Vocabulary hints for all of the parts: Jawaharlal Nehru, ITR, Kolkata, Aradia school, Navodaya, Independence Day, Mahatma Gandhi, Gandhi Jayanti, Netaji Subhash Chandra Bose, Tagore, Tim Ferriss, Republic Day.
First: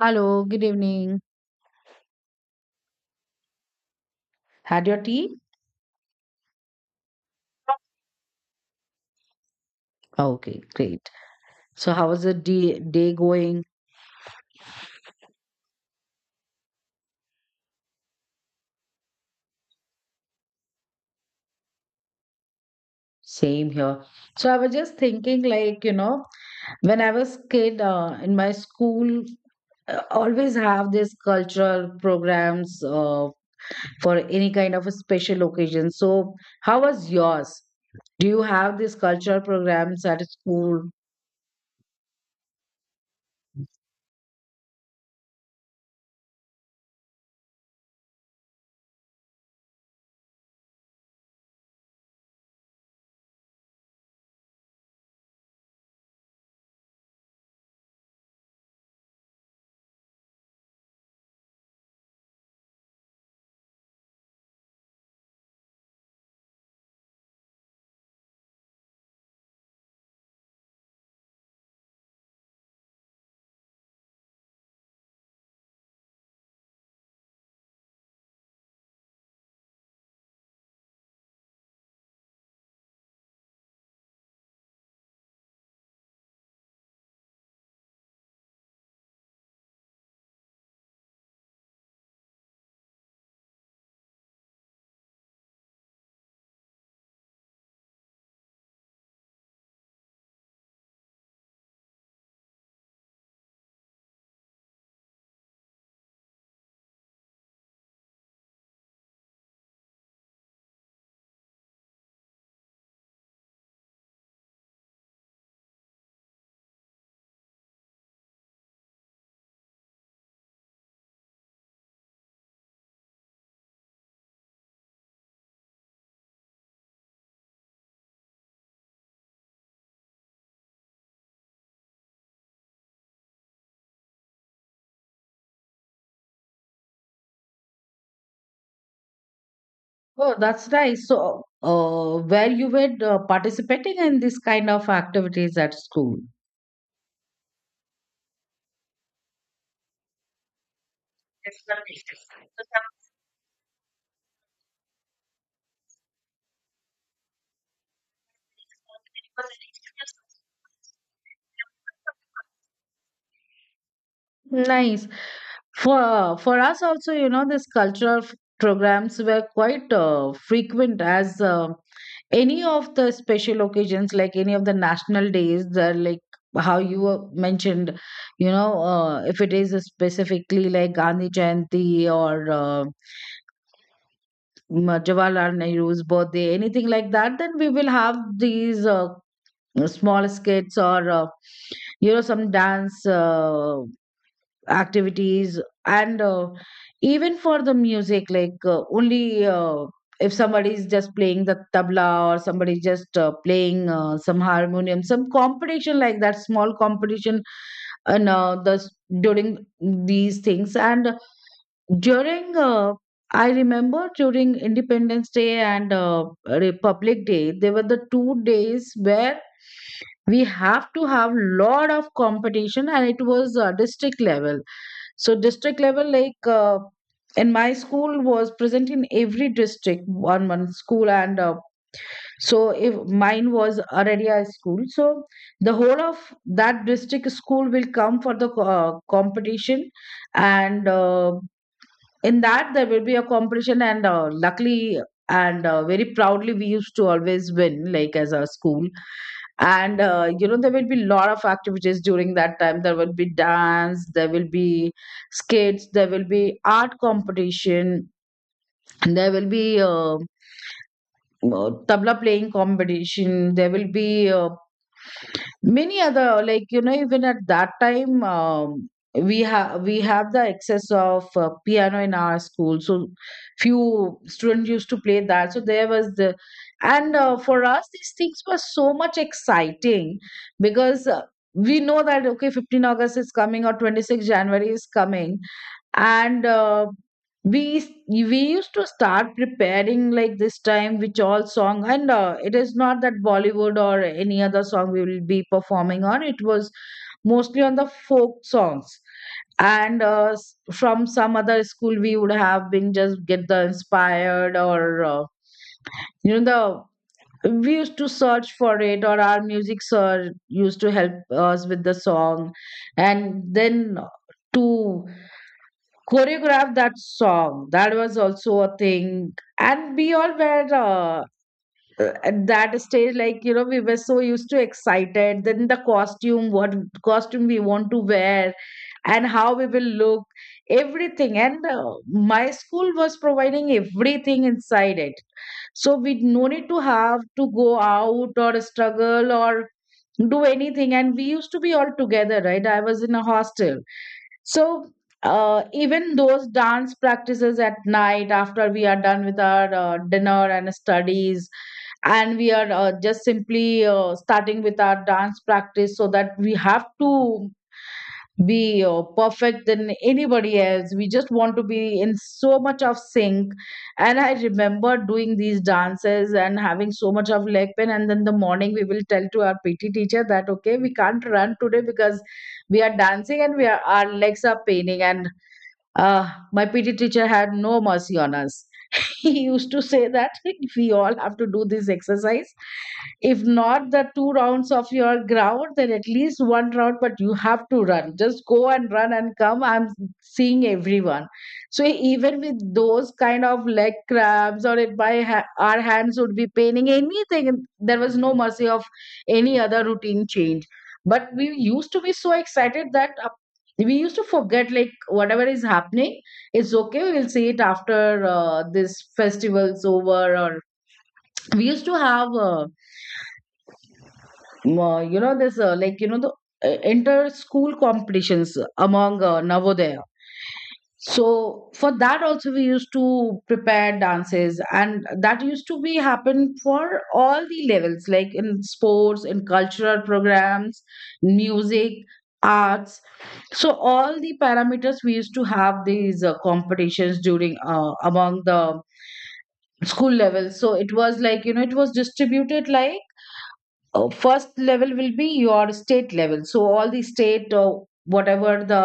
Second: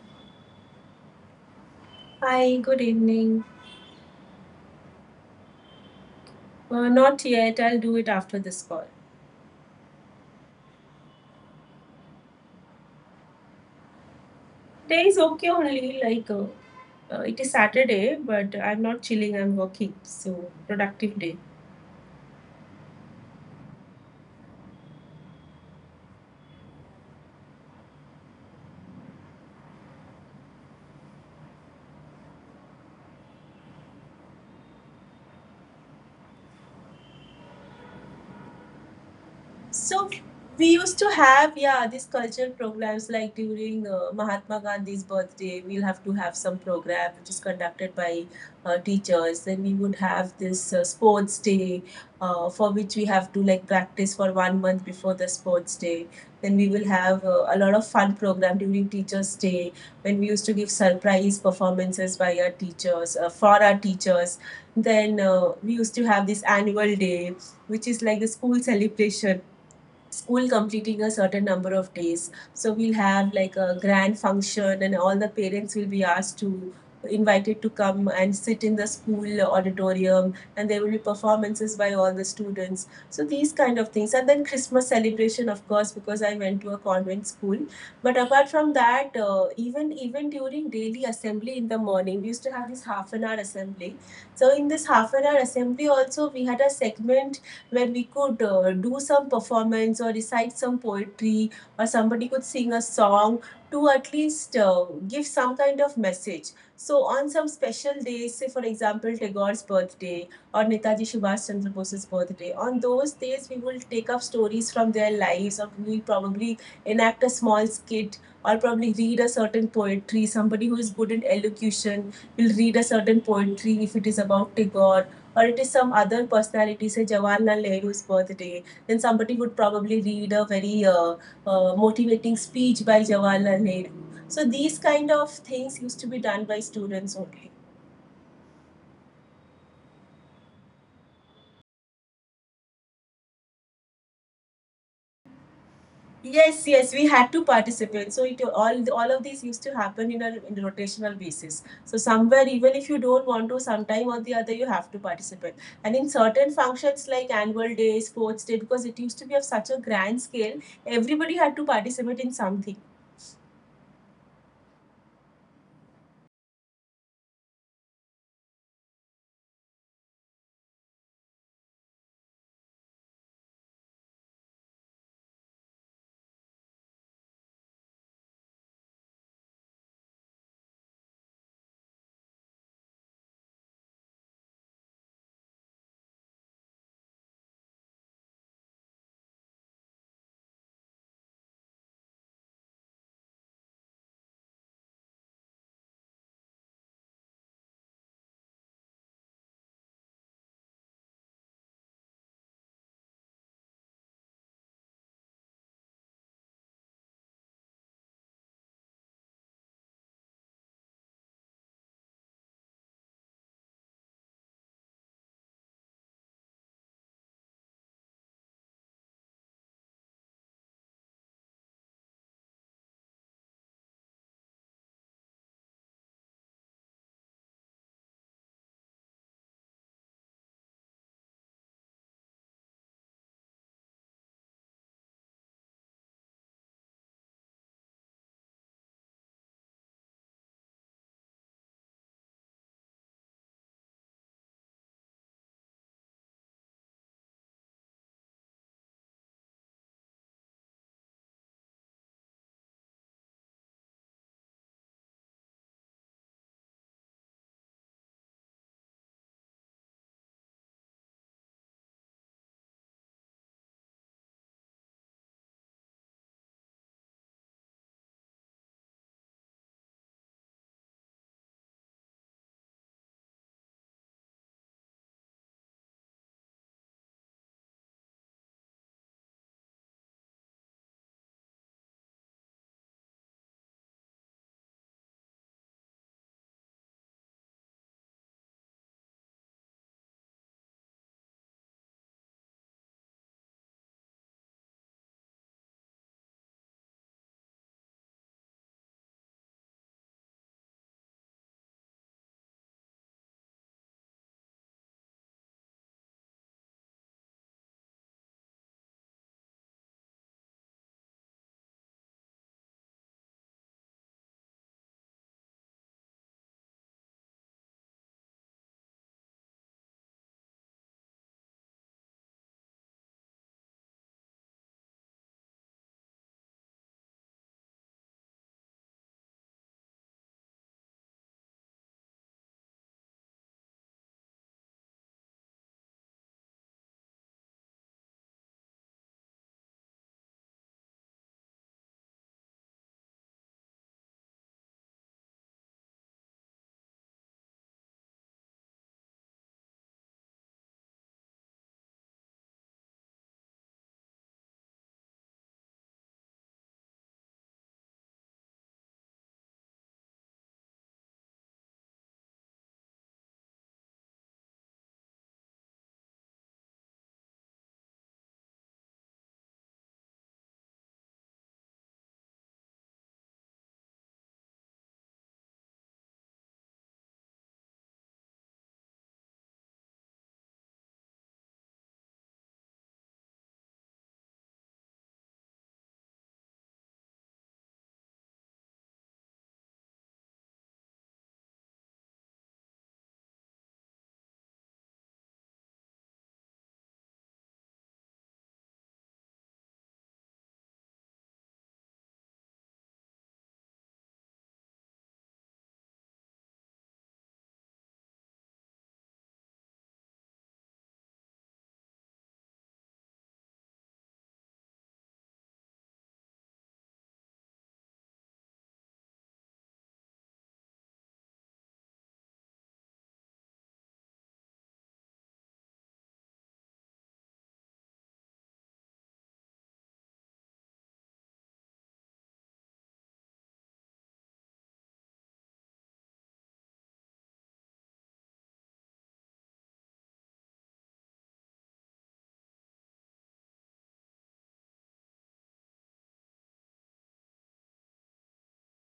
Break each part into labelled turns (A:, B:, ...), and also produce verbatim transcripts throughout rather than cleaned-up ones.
A: Hello, good evening.
B: Hi, good evening.
A: Had your tea?
B: Uh, not yet. I'll do it after this call.
A: Okay, great. So, how was the day, day going?
B: Day is okay only. Like uh, uh, it is Saturday, but I'm not chilling. I'm working. So productive day.
A: Same here. So, I was just thinking, like, you know, when I was kid uh, in my school, uh, always have this cultural programs uh, for any kind of a special occasion. So, how was yours? Do you have these cultural programs
B: So
A: at
B: we
A: school?
B: used to have, yeah, these cultural programs like during uh, Mahatma Gandhi's birthday, we'll have to have some program which is conducted by uh, teachers. Then we would have this uh, sports day uh, for which we have to like practice for one month before the sports day. Then we will have uh, a lot of fun program during Teachers' Day when we used to give surprise performances by our teachers, uh, for our teachers. Then uh, we used to have this annual day, which is like the school celebration school completing a certain number of days. So we'll have like a grand function, and all the parents will be asked to invited to come and sit in the school auditorium, and there will be performances by all the students, so these kind of things. And then Christmas celebration, of course, because I went to a convent school. But apart from that, uh, even even during daily assembly in the morning we used to have this half an hour assembly. So in this half an hour assembly also we had a segment where we could uh, do some performance or recite some poetry, or somebody could sing a song to at least uh, give some kind of message. So on some special days, say for example Tagore's birthday or Netaji Subhash Chandra Bose's birthday, on those days we will take up stories from their lives, or we will probably enact a small skit or probably read a certain poetry. Somebody who is good in elocution will read a certain poetry if it is about Tagore, or it is some other personality, say Jawaharlal Nehru's birthday, then somebody would probably read a very uh, uh, motivating speech by Jawaharlal Nehru. So these kind of things used to be done by students only.
A: Oh, that's nice. So, uh, where you were uh, participating in this kind of activities at school?
B: Yes, yes, we had to participate. So it all all of these used to happen in a, in a rotational basis. So somewhere, even if you don't want to, sometime or the other, you have to participate. And in certain functions like annual day, sports day, because it used to be of such a grand scale, everybody had to participate in something.
A: Nice. For for us also, you know, these cultural f- programs were quite uh, frequent as uh, any of the special occasions, like any of the national days, the, like how you uh, mentioned, you know, uh, if it is specifically like Gandhi Jayanti or uh, Ma- Jawaharlal Nehru's birthday, anything like that, then we will have these uh, small skits or uh, you know some dance. Uh, activities, and uh, even for the music like uh, only uh, if somebody is just playing the tabla or somebody just uh, playing uh, some harmonium, some competition like that, small competition. And uh, the s- during these things, and during uh, I remember during Independence Day and uh, Republic Day, they were the two days where we have to have lot of competition, and it was uh, district level. So district level, like uh, in my school was present in every district, one one school. And uh, so if mine was Aradia school, so the whole of that district school will come for the co- uh, competition. And uh, in that there will be a competition, and uh, luckily and uh, very proudly we used to always win, like, as a school. And uh, you know, there will be lot of activities during that time. There will be dance, there will be skates, there will be art competition, and there will be uh, uh, tabla playing competition. There will be uh, many other, like, you know, even at that time, um, we have we have the excess of uh, piano in our school, so few students used to play that. So there was the, and uh, for us these things were so much exciting, because uh, we know that okay, fifteenth august is coming or twenty-sixth january is coming. And uh, we s- we used to start preparing, like, this time which all song. And uh, it is not that bollywood or any other song we will be performing on. It was mostly on the folk songs. And uh, s- from some other school we would have been just get the inspired, or uh, you know, the we used to search for it, or our music sir used to help us with the song. And then uh, to choreograph that song. That was also a thing. And we all were uh, uh, at that stage, like, you know, we were so used to excited. Then the costume, what costume we want to wear, and how we will look, everything. And uh, my school was providing everything inside it. So we no need to have to go out or struggle or do anything. And we used to be all together, right? I was in a hostel. So uh, even those dance practices at night, after we are done with our uh, dinner and studies, and we are uh, just simply uh, starting with our dance practice, so that we have to be uh, perfect than anybody else. We just want to be in so much of sync. And I remember doing these dances and having so much of leg pain. And then the morning we will tell to our P T teacher that okay, we can't run today because we are dancing, and we are our legs are paining. And uh, my P T teacher had no mercy on us. He used to say that we all have to do this exercise. If not the two rounds of your ground, then at least one round, but you have to run. Just go and run and come. I'm seeing everyone. So even with those kind of leg cramps, or it my ha- our hands would be paining, anything, and there was no mercy of any other routine change. But we used to be so excited that uh, we used to forget, like, whatever is happening, it's okay. We'll see it after uh, this festival's over. Or we used to have, uh, m- uh, you know, this uh, like, you know, the uh, inter school competitions among uh, Navodaya. So for that also we used to prepare dances, and that used to be happen for all the levels, like in sports, in cultural programs, music, arts. So all the parameters we used to have these uh, competitions during uh, among the school level. So it was, like, you know, it was distributed, like uh, first level will be your state level. So all the state, or whatever the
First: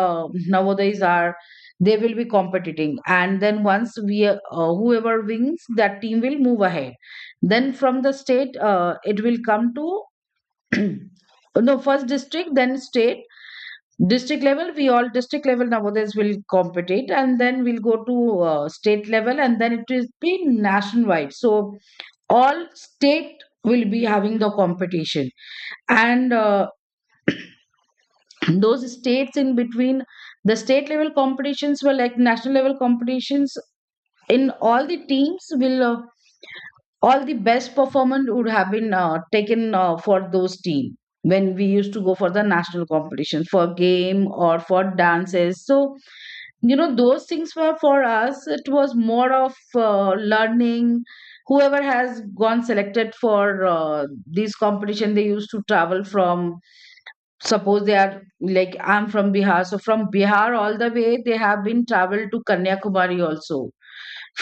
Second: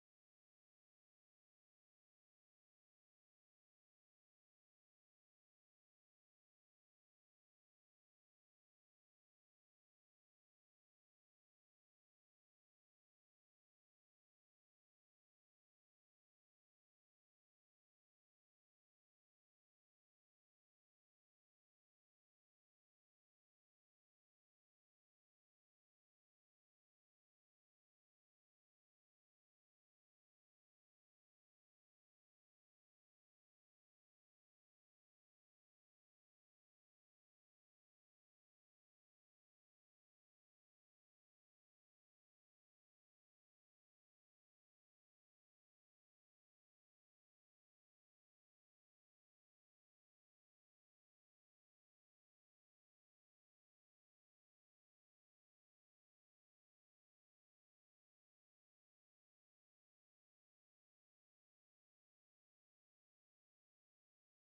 A: navodayas are, they will be competing. And then once we uh, whoever wins, that team will move ahead. Then from the state, uh, it will come to no, first district, then state. District level, we all district level nowadays will compete, and then we'll go to uh, state level, and then it will be nationwide. So all state will be having the competition. And uh, those states, in between the state level competitions, were like national level competitions. In all, the teams will uh, all the best performance would have been uh, taken uh, for those team when we used to go for the national competition for game or for dances. So, you know, those things were, for us it was more of uh, learning. Whoever has gone selected for uh, these competition, they used to travel from, suppose they are, like, I'm from Bihar, so from Bihar all the way they have been traveled to Kanyakumari also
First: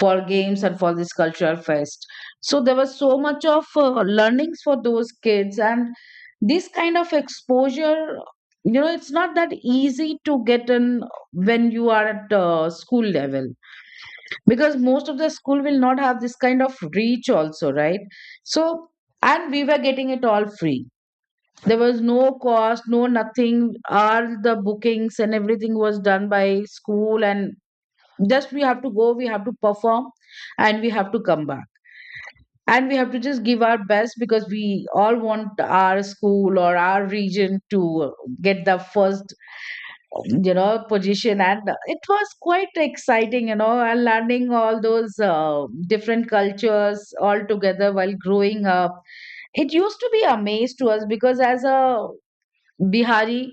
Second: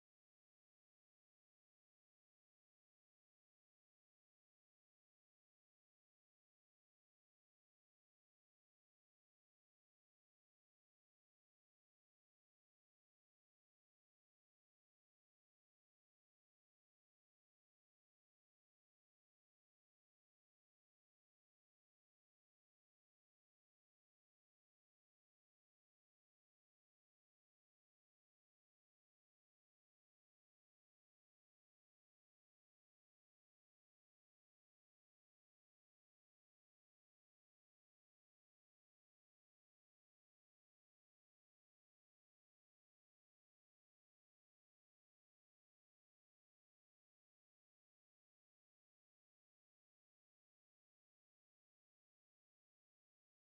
A: for games and for this cultural fest. So there was so much of uh, learnings for those kids, and this kind of exposure, you know, it's not that easy to get in when you are at uh, school level, because most of the school will not have this kind of reach also, right? So, and we were getting it all free. There was no cost, no nothing. All the bookings and everything was done by school, and just we have to go, we have to perform, and we have to come back, and we have to just give our best, because we all want our school or our region to get the first, you know, position. And it was quite exciting, you know, and learning all those uh, different cultures all together while growing up. It used to be a maze to us, because as a Bihari,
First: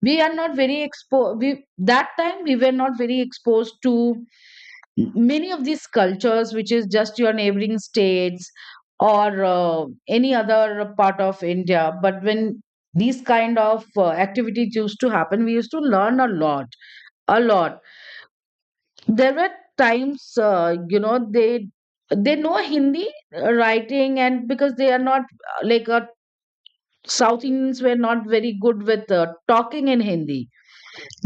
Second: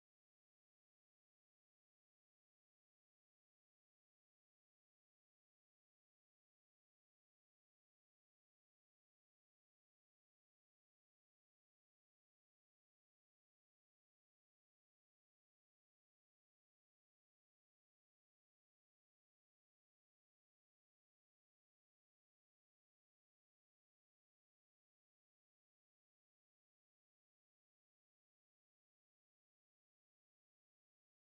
A: we are not very exposed. We, that time, we were not very exposed to many of these cultures which is just your neighboring states, or uh, any other part of India. But when these kind of uh, activities used to happen, we used to learn a lot, a lot. There were times, uh, you know, they they know Hindi uh, writing, and because they are not uh, like uh, south Indians were not very good with uh, talking in Hindi.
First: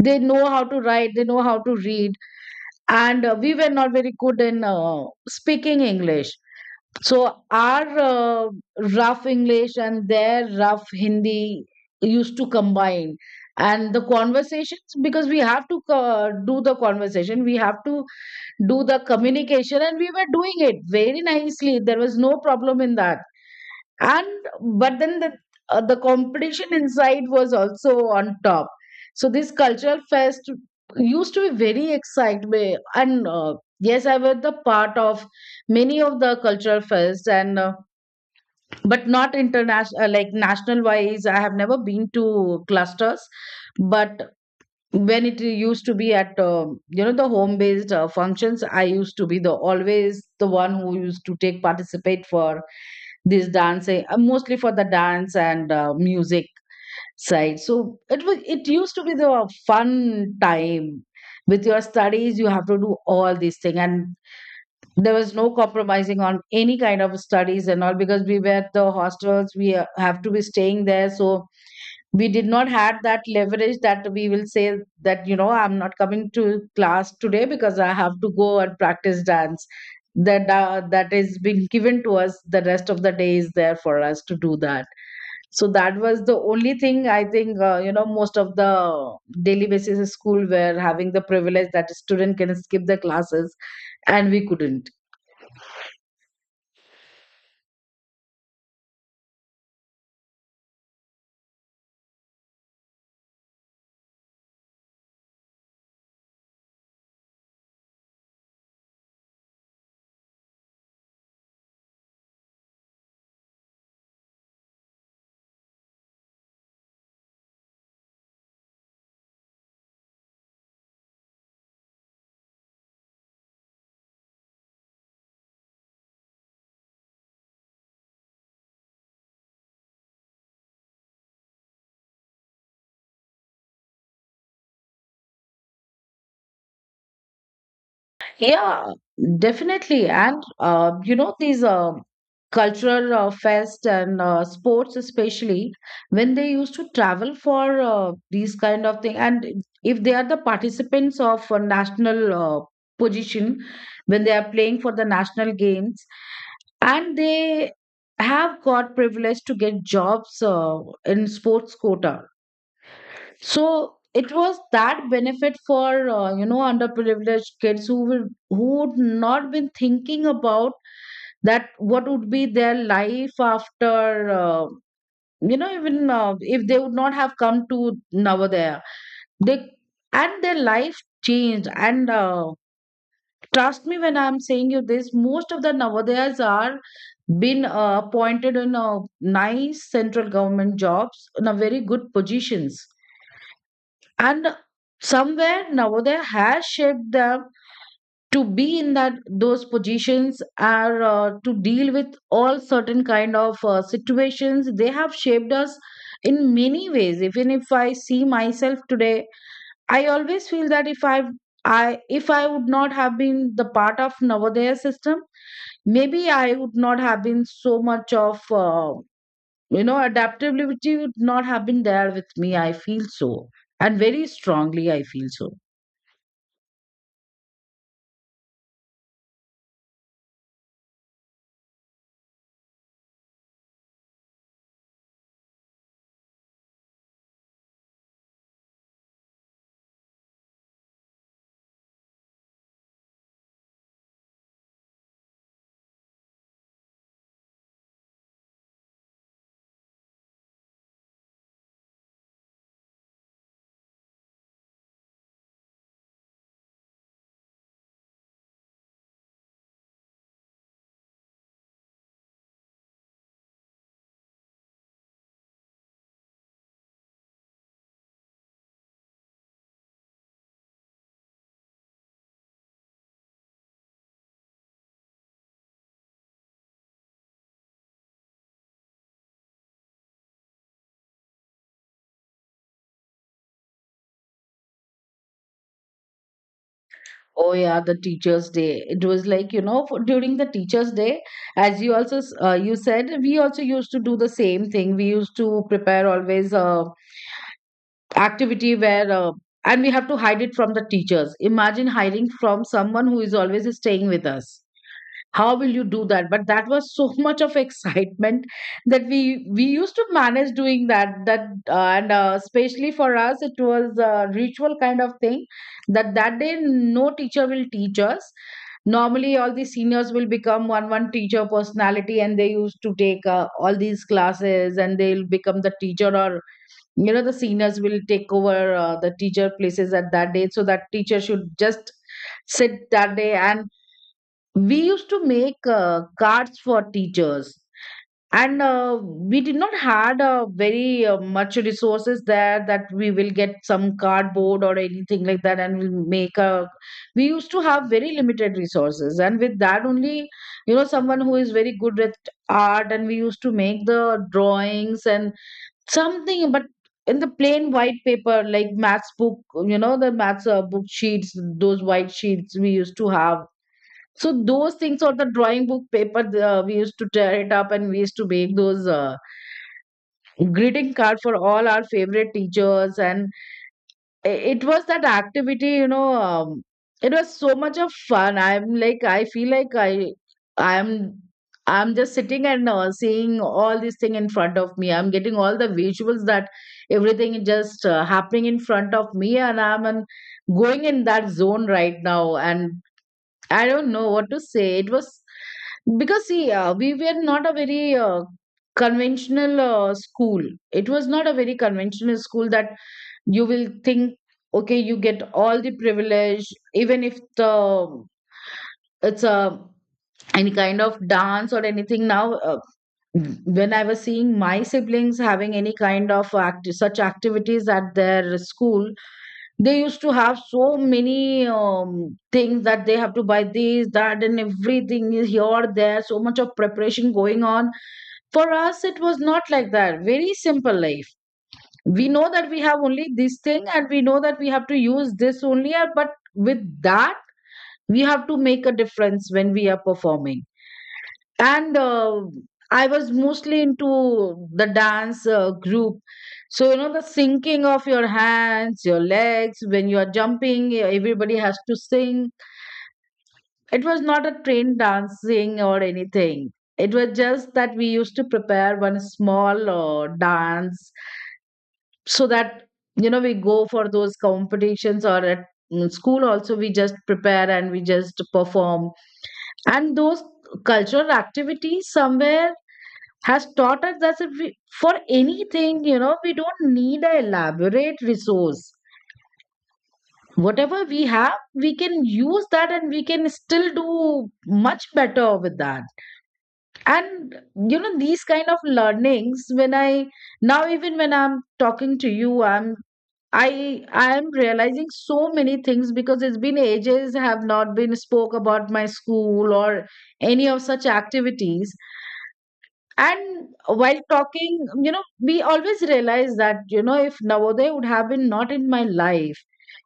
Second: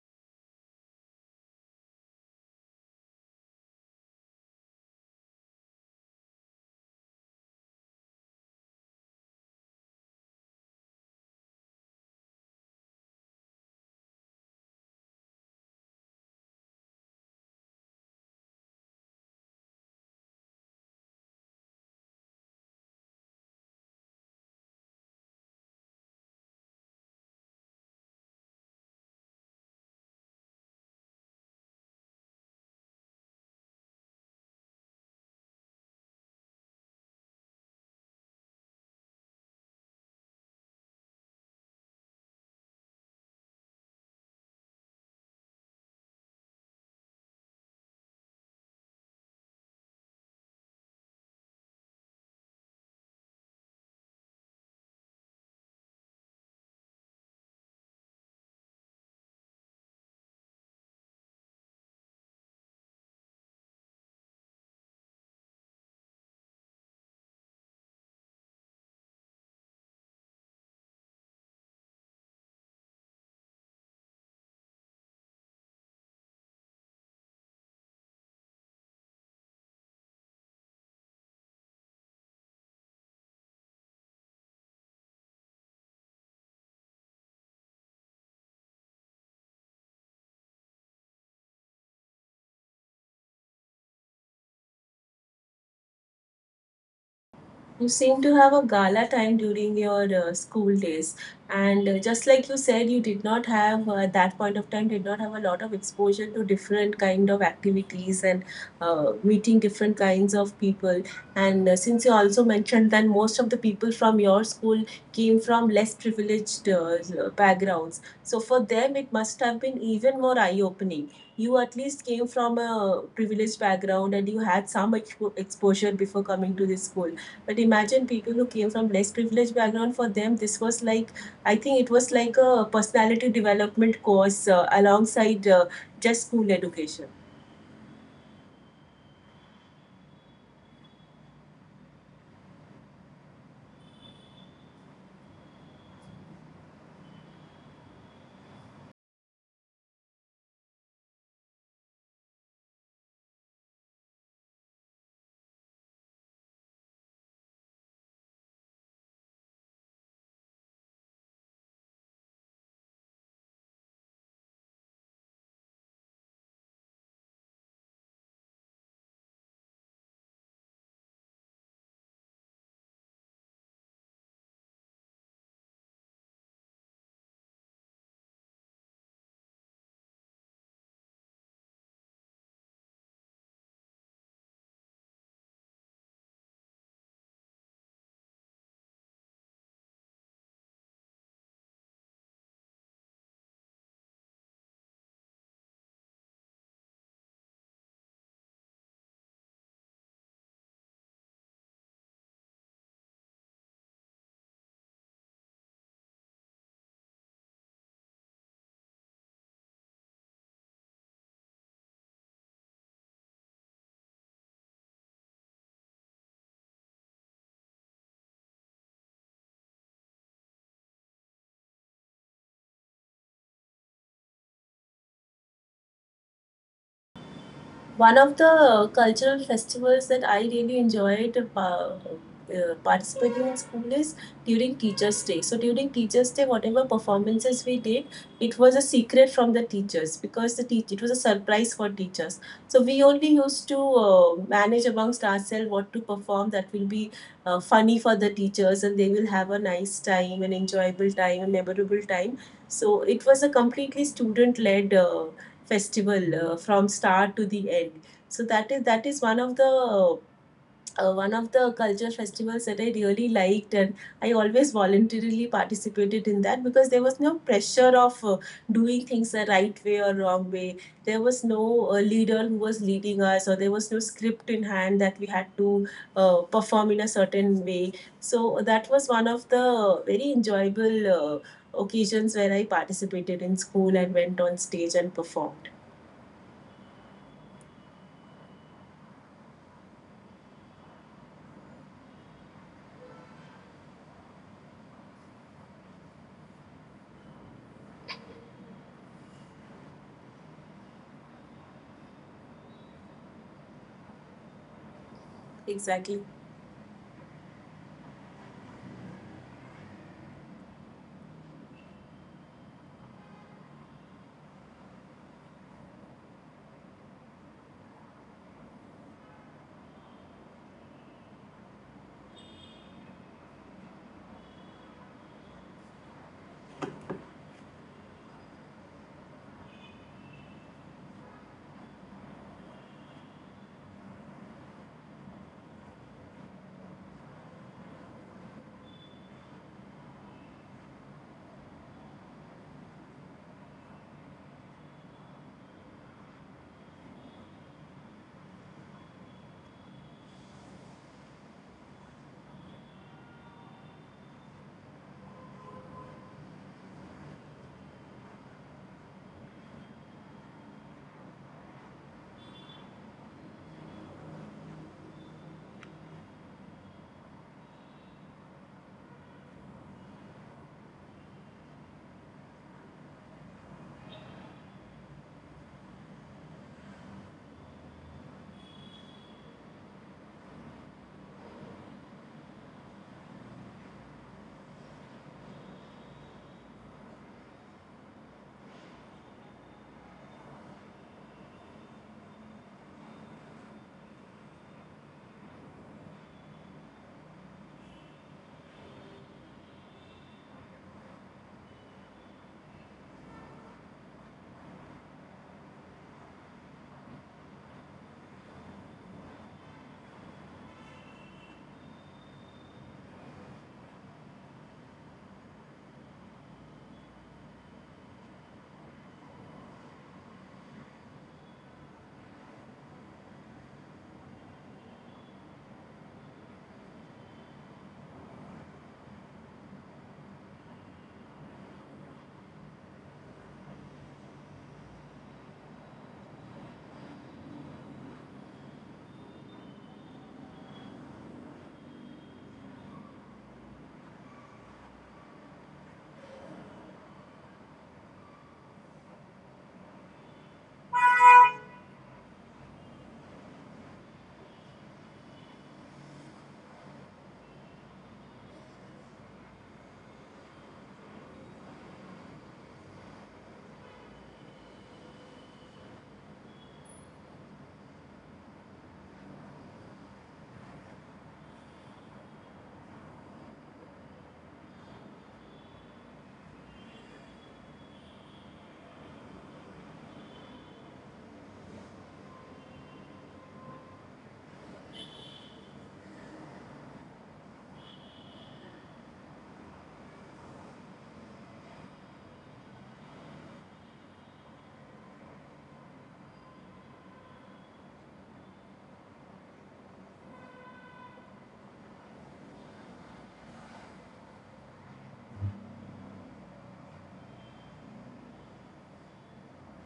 A: They know how to write, they know how to read. And uh, we were not very good in uh, speaking English. So our uh, rough English and their rough Hindi used to combine, and the conversations, because we have to uh, do the conversation, we have to do the communication, and we were doing it very nicely. There was no problem in that. And but then the uh, the competition inside was also on top. So this cultural fest used to be very exciting. And uh, yes, I was the part of many of the cultural fest. And uh, but not international, uh, like national wise I have never been to clusters. But when it used to be at, um you know, the home based uh, functions, I used to be the always the one who used to take participate for this dancing, uh, mostly for the dance and uh, music side. So it was, it used to be the fun time. With your studies, you have to do all these things. And there was no compromising on any kind of studies and all, because we were at the hostels, we uh, have to be staying there. So we did not had that leverage that we will say that, you know, I'm not coming to class today because I have to go and practice dance. That uh, that is being given to us, the rest of the day is there for us to do that. So that was the only thing, I think, uh, you know, most of the daily basis school were having the privilege that student can skip the classes, and we couldn't.
B: You seem to have a gala time during your uh, school days, and uh, just like you said, you did not have uh, at that point of time did not have a lot of exposure to different kind of activities and uh, meeting different kinds of people. And uh, since you also mentioned that most of the people from your school came from less privileged uh, backgrounds, so for them it must have been even more eye-opening. You at least came from a privileged background, and you had some expo- exposure before coming to this school, but imagine people who came from less privileged background. For them, this was like I think it was like a personality development course uh, alongside uh, just school education.
A: Yeah, definitely. And, uh, you know, these uh, cultural uh, fest and uh, sports, especially when they used to travel for uh, these kind of thing, and if they are the participants of a national uh, position, when they are playing for the national games, and they have got privilege to get jobs uh, in sports quota. So it was that benefit for uh, you know, underprivileged kids who will who would not been thinking about that, what would be their life after, uh, you know, even uh, if they would not have come to Navodaya, they and their life changed. And uh, trust me, when I'm saying you this, most of the Navodayas are been uh, appointed in uh, nice central government jobs in a very good positions. And somewhere Navodaya has shaped them to be in that, those positions are uh, to deal with all certain kind of uh, situations. They have shaped us in many ways. Even if I see myself today, I always feel that if i i if I would not have been the part of Navodaya system, maybe I would not have been so much of, uh, you know, adaptability would not have been there with me. I feel so, and very strongly I feel so.
B: One of the cultural festivals that I really enjoyed uh, uh, participating in school is during Teachers' Day. So during Teachers' Day, whatever performances we did, it was a secret from the teachers because the teach it was a surprise for teachers. So we only used to uh, manage amongst ourselves what to perform that will be uh, funny for the teachers, and they will have a nice time, an enjoyable time, a memorable time. So it was a completely student-led uh, festival uh, from start to the end. So that is that is one of the uh, one of the culture festivals that I really liked, and I always voluntarily participated in that because there was no pressure of uh, doing things the right way or wrong way. There was no uh, leader who was leading us, or there was no script in hand that we had to uh, perform in a certain way. So that was one of the very enjoyable uh, occasions where I participated in school and went on stage and performed.
A: Oh yeah, the Teachers' Day. It was like, you know, for, during the Teachers' Day, as you also s- uh, you said, we also used to do the same thing. We used to prepare always a activity where, uh, and we have to hide it from the teachers. Imagine hiding from someone who is always staying with us. How will you do
B: Exactly.
A: that? But that was so much of excitement that we we used to manage doing that. That uh, and uh, Especially for us, it was a ritual kind of thing. That that day, no teacher will teach us. Normally, all the seniors will become one one teacher personality, and they used to take uh, all these classes, and they'll become the teacher. Or you know, the seniors will take over uh, the teacher places at that day. So that teacher should just sit that day, and we used to make uh, cards for teachers. And uh, we did not had uh, very uh, much resources there, that we will get some cardboard or anything like that and we'll make a we used to have very limited resources, and with that only, you know, someone who is very good at art, and we used to make the drawings and something, but in the plain white paper, like maths book, you know, the maths uh, book sheets, those white sheets we used to have. So those things or the drawing book paper, uh, we used to tear it up, and we used to make those uh, greeting card for all our favorite teachers. And i- it was that activity, you know, um, it was so much of fun. I'm like, I feel like I, I'm, I'm just sitting and uh, seeing all this thing in front of me. I'm getting all the visuals, that everything is just uh, happening in front of me, and I'm an, going in that zone right now. And I don't know what to say. It was, because see, uh, we were not a very uh, conventional uh, school. It was not a very conventional school that you will think, okay, you get all the privilege, even if the it's a any kind of dance or anything. Now, uh, when I was seeing my siblings having any kind of act- such activities at their school, they used to have so many um, things, that they have to buy this that, and everything is here there, so much of preparation going on. For us, it was not like that. Very simple life. We know that we have only this thing, and we know that we have to use this only, uh, but with that we have to make a difference when we are performing. And uh, I was mostly into the dance uh, group. So you know, the syncing of your hands, your legs, when you are jumping, e, everybody has to sing. It was not a trained dancing or anything. It was just that we used to prepare one small uh, dance, so that, you know, we go for those competitions or at mm, school also, we just prepare and we just perform. And those cultural activities somewhere has taught us that if we, for anything, you know, we don't need an elaborate resource. Whatever we have, we can use that, and we can still do much better with that. And, you know, these kind of learnings, when I, now even when I'm talking to you, I'm, I I am realizing so many things, because it's been ages I have not been spoke about my school or any of such activities. And while talking, you know, we always realize that, you know, if Navodaya would have been not in my life,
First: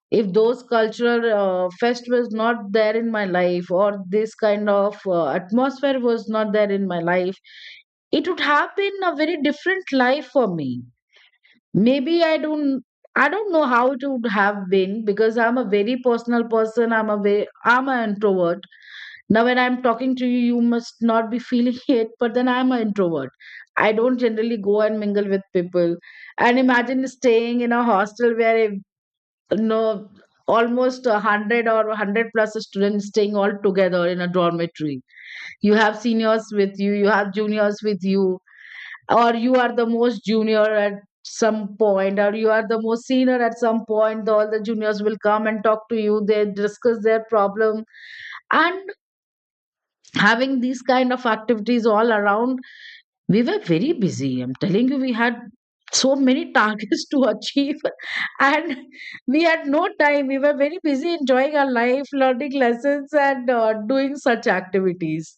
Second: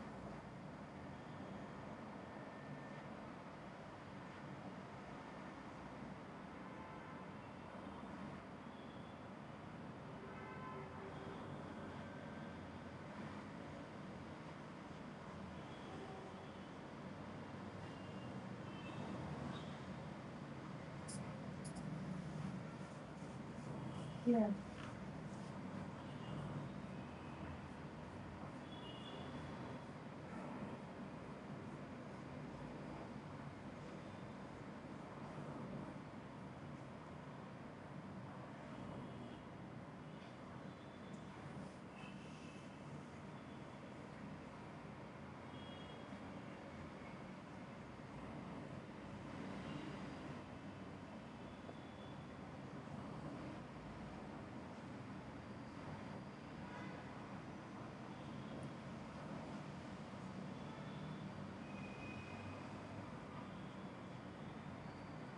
A: if those cultural uh, fest was not there in my life, or this kind of uh, atmosphere was not there in my life, it would have been a very different life for me. Maybe I don't. I don't know how it would have been, because I'm a very personal person. I'm a very, I'm an introvert. Now, when I'm talking to you, you must not be feeling it, but then I'm an introvert. I don't
B: Yeah.
A: generally go and mingle with people. And imagine staying in a hostel where, you know, almost a one hundred or one hundred plus students staying all together in a dormitory. You have seniors with you, you have juniors with you, or you are the most junior at some point, or you are the most senior at some point. All the juniors will come and talk to you, they discuss their problem. And having these kind of activities all around, we were very busy. I'm telling you, we had so many targets to achieve. And we had no time. We were very busy enjoying our life, learning lessons, and uh, doing such activities.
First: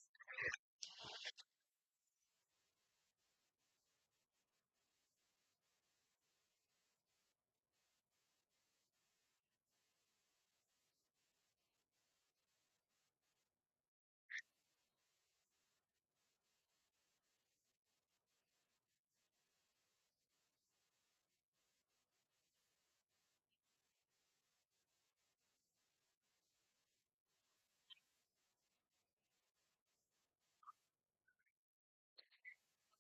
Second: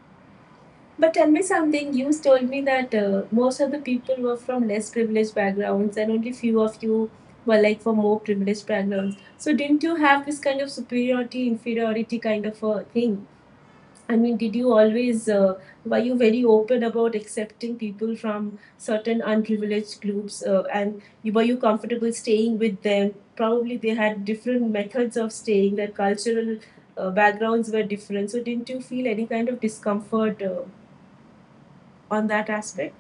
B: But tell me something. You told me that uh, most of the people were from less privileged backgrounds, and only few of you were like from more privileged backgrounds. So didn't you have this kind of superiority, inferiority kind of a thing? I mean, did you always, uh, were you very open about accepting people from certain unprivileged groups uh, and you, were you comfortable staying with them? Probably they had different methods of staying, their cultural uh, backgrounds were different. So, didn't you feel any kind of discomfort uh, on that aspect?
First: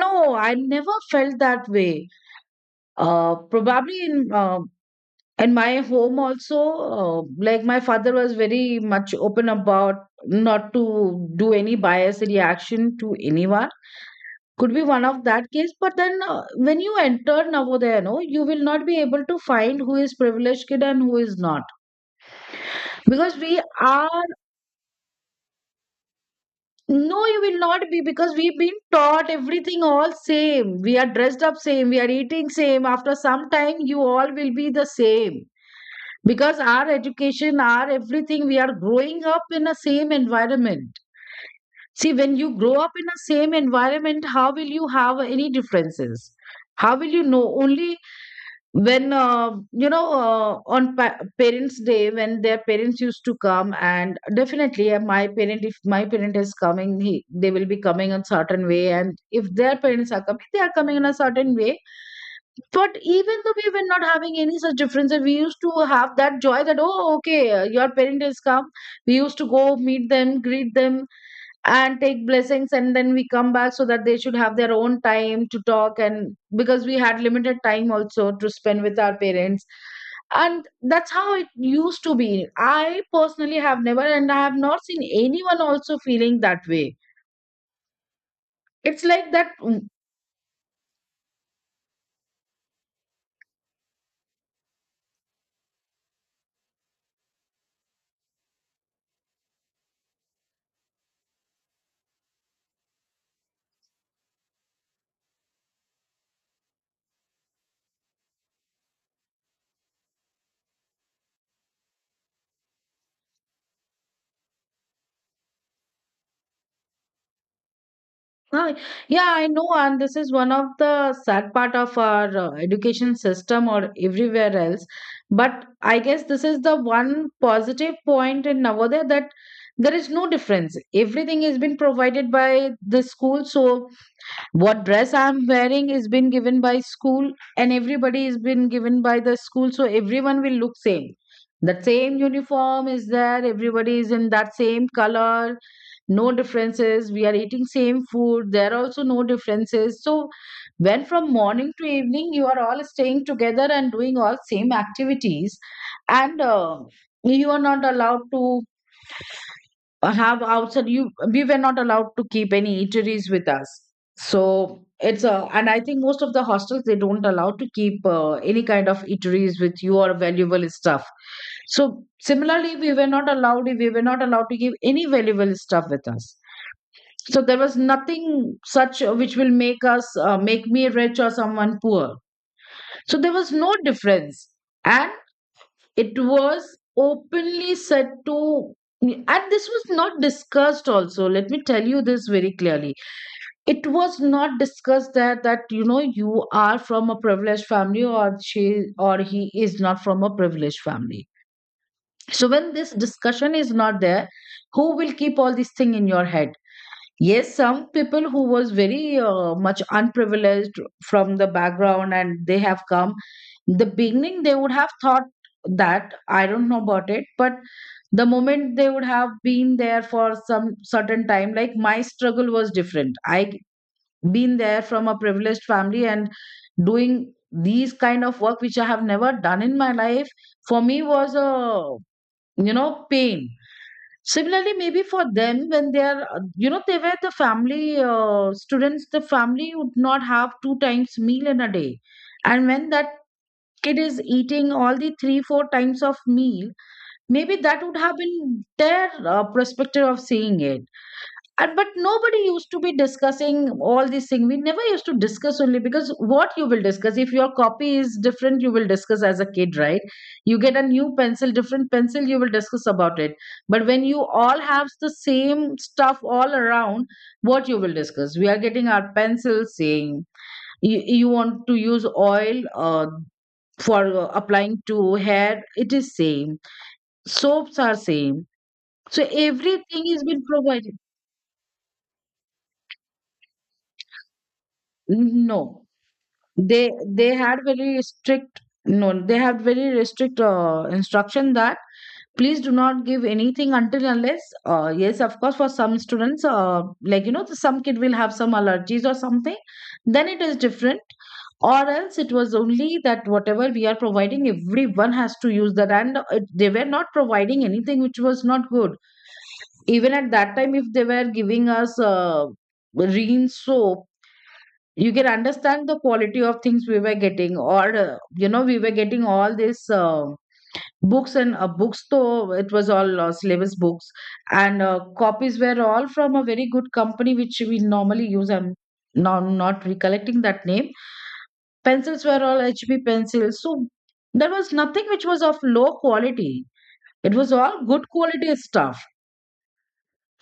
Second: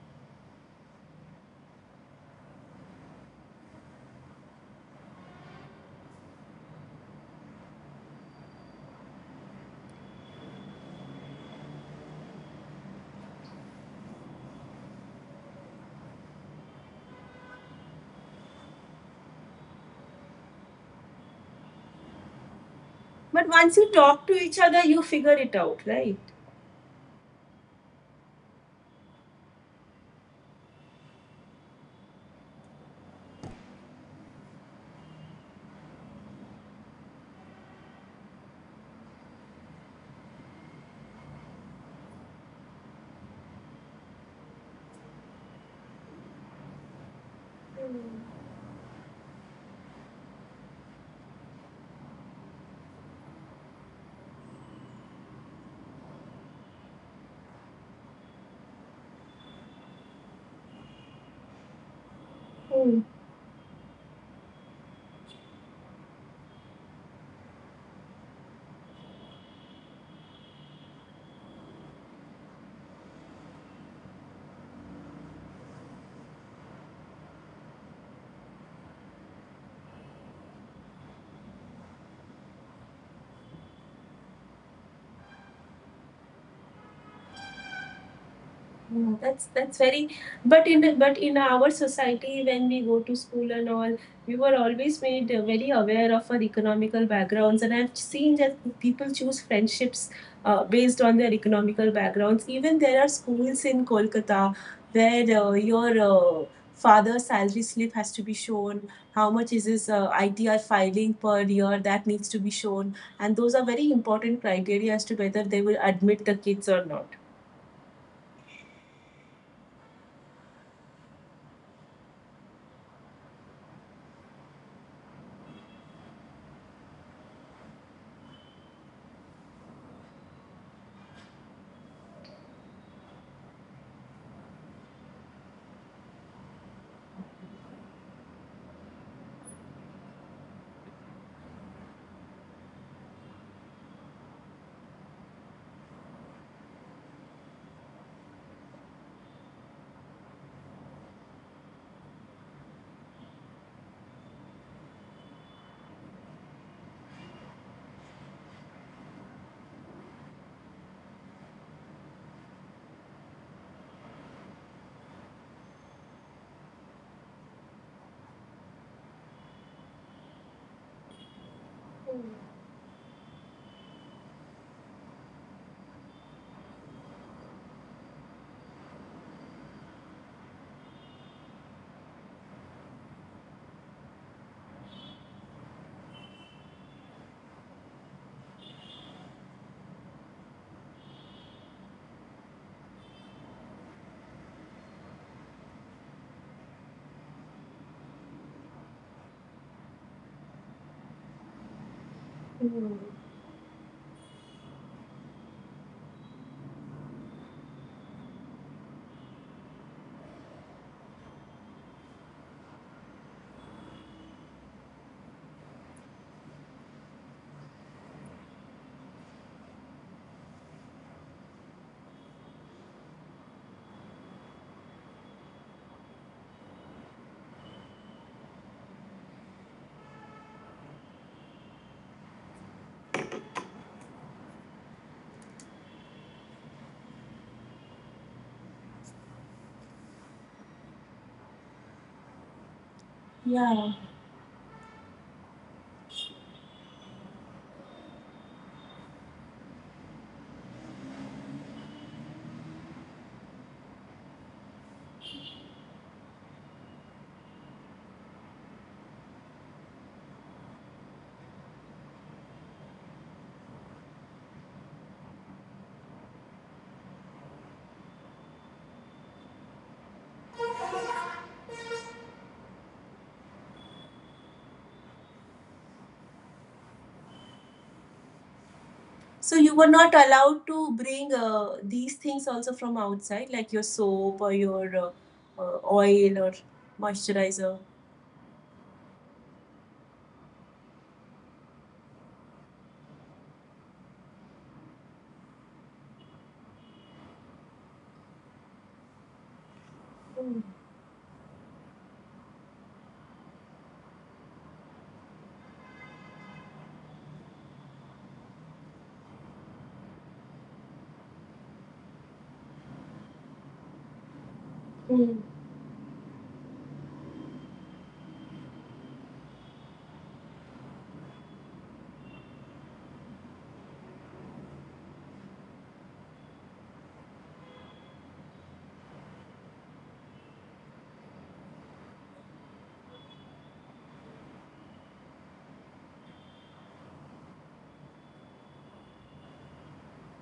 A: No, I never felt that way. Uh, probably in uh, in my home also, uh, like, my father was very much open about not to do any biased reaction to anyone. Could be one of that case, but then uh, when you enter Navodaya, no, you will not be able to find who is privileged kid and who is not, because
B: But
A: we
B: once you
A: are
B: talk to each other, you figure it out, right?
A: no, you will not be, because we've been taught everything all same. We are dressed up same, we are eating same. After some time, you all will be the same, because our education, our everything, we are growing up in a same environment. See, when you grow up in a same environment, how will you have any differences? How will you know? Only when, uh, you know, uh, on pa- parents day, when their parents used to come, and definitely uh, my parent, if my parent is coming, he, they will be coming a certain way, and if their parents are coming, they are coming in a certain way. But
B: Hmm.
A: even though, we were not having any such differences. We used to have that joy, that oh okay, uh, your parent is come, we used to go meet them, greet them, and take blessings, and then we come back, so that they should have their own time to talk, and because we had limited time also to spend with our parents. And that's how it used to be. I personally have never, and I have not seen anyone also feeling that way. It's
B: Mm,
A: like
B: that's
A: that.
B: that's
A: mm,
B: very but in the, but in our society when we go to school and all, we were always made uh, very aware of our economical backgrounds, and I've seen that people choose friendships uh, based on their economical backgrounds. Even there are schools in Kolkata where uh, your uh, father's salary slip has to be shown, how much is his uh, I T R filing per year that needs to be shown, and those are very important criteria as to whether they will admit the kids or not.
A: Ah, yeah, I know, and this is one of the sad part of our uh, education system or everywhere else. But I guess this is the one positive point in Navodaya, that there is no difference. Everything is been provided by the school. So what dress I'm wearing is been given by school, and everybody is been given by the school. So everyone will look same. The same uniform is there. Everybody is in that same color, no differences. We are eating same food, there are also no differences. So when from morning to evening you are all staying together and doing all same activities, and uh, you are not allowed to have outside you we were not allowed to keep any eateries with us. So it's a, and I think most of the hostels, they don't allow to keep uh, any kind of eateries with you or valuable stuff. So similarly, we were not allowed we were not allowed to give any valuable stuff with us. So there was nothing such, uh, which will make us uh, make me rich or someone poor. So there was no difference. And it was openly said to, and this was not discussed also, let me tell you this very clearly. It was not discussed that that you know, you are from a privileged family, or she or he is not from a privileged family. So when this
B: Mm.
A: discussion is not there, who will keep all these thing in your head? Yes, some people who was very uh, much unprivileged from the background and they have come, the beginning they would have thought that I don't know about it. But the moment they would have been there for some certain time, like my struggle was different. I been there from a privileged family and doing these kind of work which I have never done in my life, for me was a, you know, pain. Similarly, maybe for them, when they are, uh, you know, they were the family uh, students, the family would not have two times meal in a day. And when that
B: Yeah.
A: kid is eating all the three, four times of meal, maybe that would have been their uh, perspective of seeing it. And but nobody used to be discussing all these things. We never used to discuss, only because what you will discuss? If your copy is different, you will discuss as a kid, right? You get a new pencil, different pencil, you will discuss about it. But when you all have the same stuff all around, what you will discuss? We are getting our pencils saying, you, you want to use oil uh, for uh, applying to hair, it is same. Soaps are same. So
B: So you were
A: everything
B: not
A: is been
B: allowed to
A: provided.
B: bring uh, these things also from outside, like your soap or your uh, uh,
A: No,
B: oil or
A: they they had
B: moisturizer.
A: very strict, no, they had very restrict uh, instruction that please do not give anything until unless. Uh, yes, of course, for some students, uh, like you know, some kid will have some allergies or something, then it is
B: Mm,
A: different. Or else it was only that whatever we are providing, everyone has to use that. And uh, it, they were not providing anything which was not good. Even at that time, if they were giving us uh, rein soap, you can
B: mm,
A: understand the quality of things we were getting. Or uh, you know, we were getting all these uh, books and uh, books, though it was all uh, syllabus books. And uh, copies were all from a very good company which we normally use. I'm now not recollecting that name. Pencils were all H P pencils. So there was nothing which was of low quality. It was all good quality stuff.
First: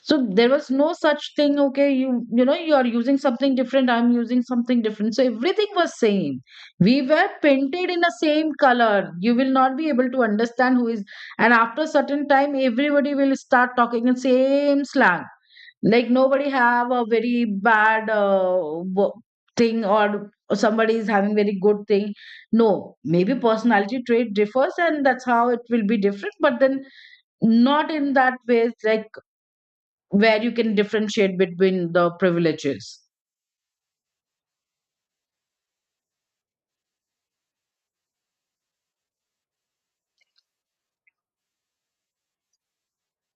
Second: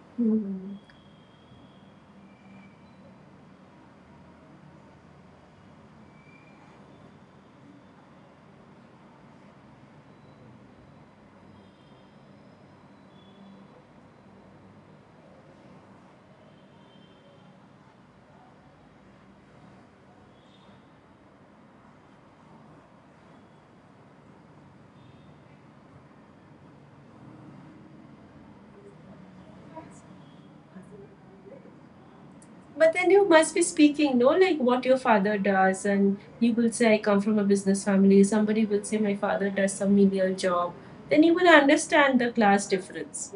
A: So there was
B: mm.
A: no such thing. Okay, you you know, you are using something different, I'm using something different. So everything was same. We were painted in the same color. You will not be able to understand who is. And after a certain time, everybody will start talking in same slang. Like nobody have a very bad uh, wo- thing or somebody is having very good thing. No, maybe personality trait differs and that's how it will be different, but then not in that way, like where you can differentiate between the
B: But
A: privileges.
B: then you must be speaking, no, like what your father does, and you will say, I come from a business family. Somebody will say, My father does some menial job. Then you will understand the class difference.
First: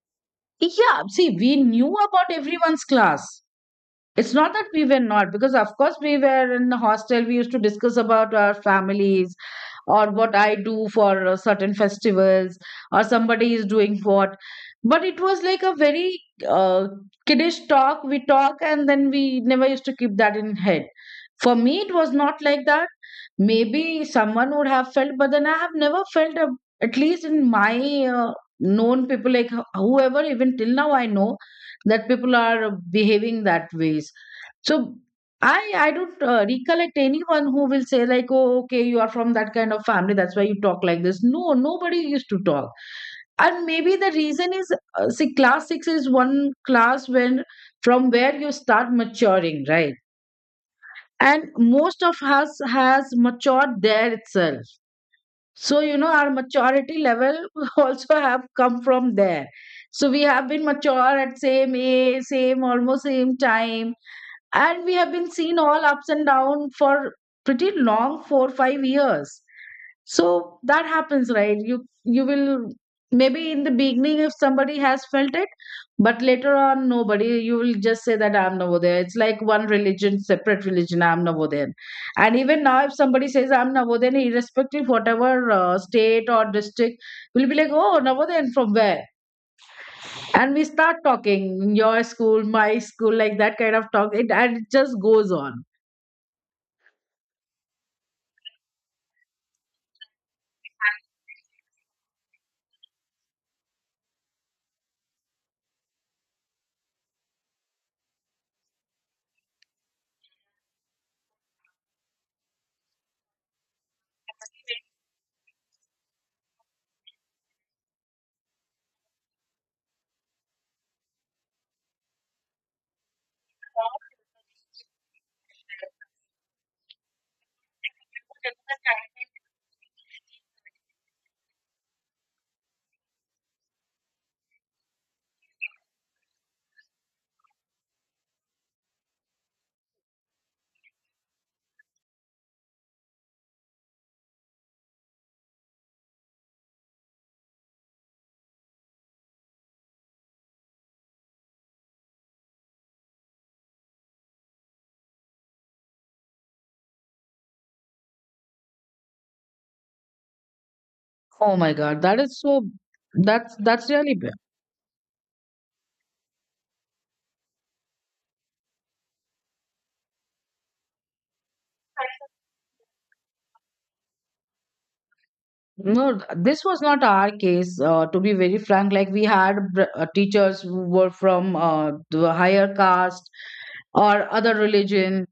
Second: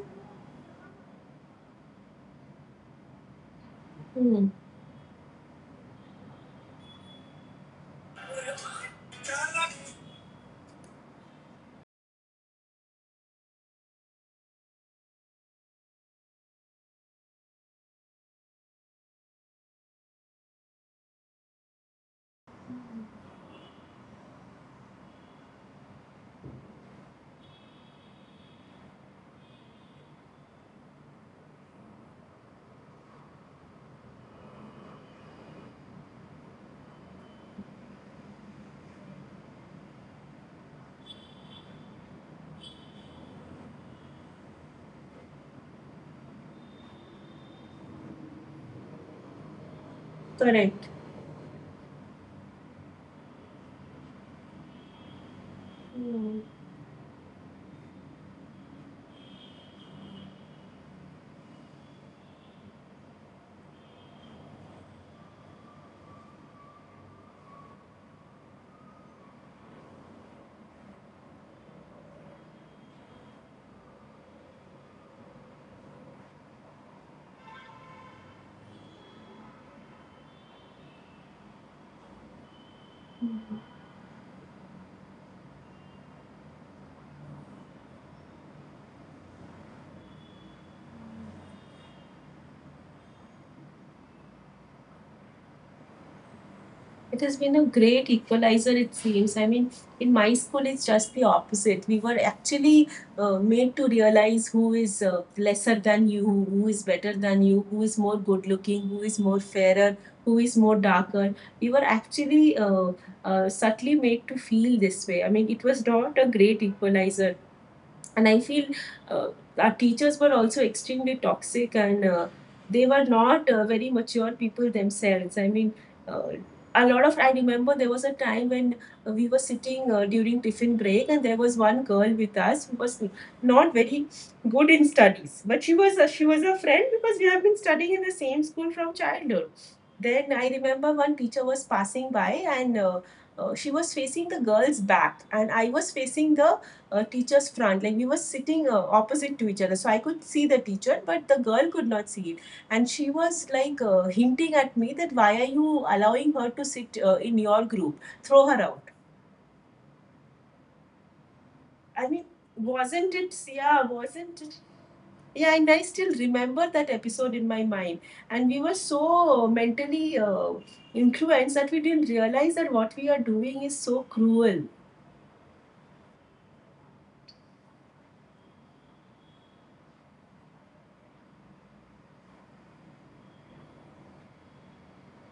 A: Yeah, see, we knew about everyone's class. It's
B: Mm.
A: not that we were not, because of course we were in the hostel. We used to discuss about our families, or what I do for uh, certain festivals, or somebody is doing what. But it was like a very uh, kiddish talk. We talk and then we never used to keep that in head. For me, it was not like that. Maybe someone would have felt, but then I have never felt, a, at least in my uh, known people, like wh- whoever, even till now I know that people are behaving that ways. So I I don't uh, recollect anyone who will say like, oh, okay, you are from that kind of family, that's why you talk like this. No, nobody used to talk. And maybe the reason is, uh, see, class six is one class when from where you start maturing, right?
B: Correct.
A: And most of us has matured there itself. So you know, our
B: Mm.
A: maturity level also have come from there. So we have been mature at same age, same, almost same time, and we have been seen all ups and down for pretty long four five years. So that happens, right? you you will, maybe in the beginning, if somebody has felt it, but later on, nobody. You will just say that I'm Navodaya. It's like one religion, separate religion, I'm Navodayan. And even now if somebody says I'm Navodayan, irrespective whatever uh, state or district, we'll be like, oh, Navodayan from where? And we start talking your school, my school, like that kind of talk it, and it just goes on.
B: It has been a great equalizer, it seems. I mean, in my school, it's just the opposite. We were actually uh, made to realize who is uh, lesser than you, who is better than you, who is more good looking, who is more fairer, who is more darker. We were actually uh, uh, subtly made to feel this way. I mean, it was not a great equalizer, and I feel uh, our teachers were also extremely toxic, and uh, they were not uh, very mature people themselves. I mean, uh, a lot of I remember there was a time when uh, we were sitting uh, during tiffin break, and there was one girl with us who was not very good in studies, but she was a, she was a friend because we have been studying in the same school from childhood. Then I remember one teacher was passing by, and uh, uh, she was facing the girl's back and I was facing the uh, teacher's front, like we were sitting uh, opposite to each other, so I could see the teacher but the girl could not see it. And she was like uh, hinting at me that why are you allowing her to sit uh, in your group, throw her out.
A: Oh my God,
B: I
A: that
B: mean,
A: is so.
B: wasn't it?
A: That's
B: Yeah,
A: that's really bad.
B: wasn't it? Yeah, and I still remember that episode in my mind, and we were so mentally uh, influenced that we didn't realize that what we are doing is so cruel.
A: No, th- this was not our case. Uh, to be very frank, like we had br- uh, teachers who were from uh, the higher caste or other religion.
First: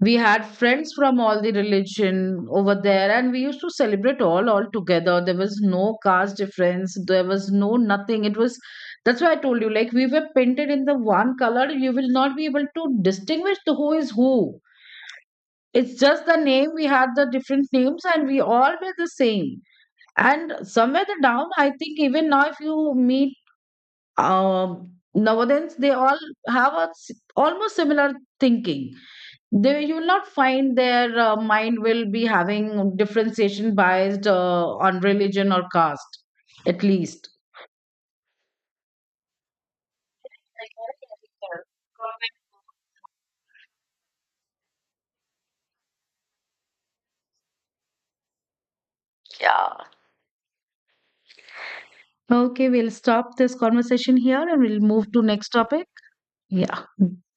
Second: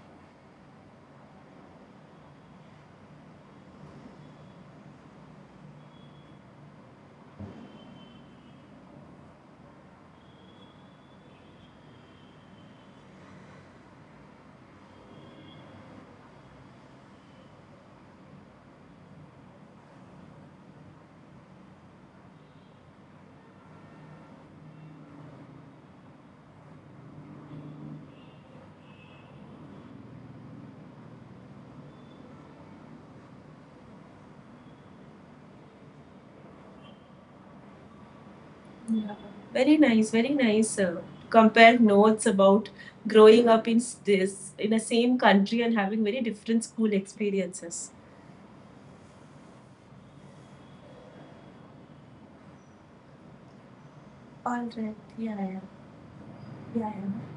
A: We had friends from all the religion over there, and we used to celebrate all all together. There was no caste difference. There was no nothing. It was, that's why I told you, like we were painted in the one color. You will not be able to distinguish the who is who. It's just the name, we had the different names and we all were the same. And somewhere the down, I think even now if you meet um, nowadays they all have a s- almost similar thinking. They, you will not find their uh, mind will be having differentiation biased uh, on religion or caste, at least.
B: Yeah, very nice, very nice. Uh, compare notes about growing up in s- this in the same country and having very different school experiences.
A: Yeah. Okay, we'll stop this conversation here
B: All
A: and we'll
B: right.
A: move to
B: Yeah,
A: next
B: yeah,
A: topic. Yeah.
B: yeah. Yeah.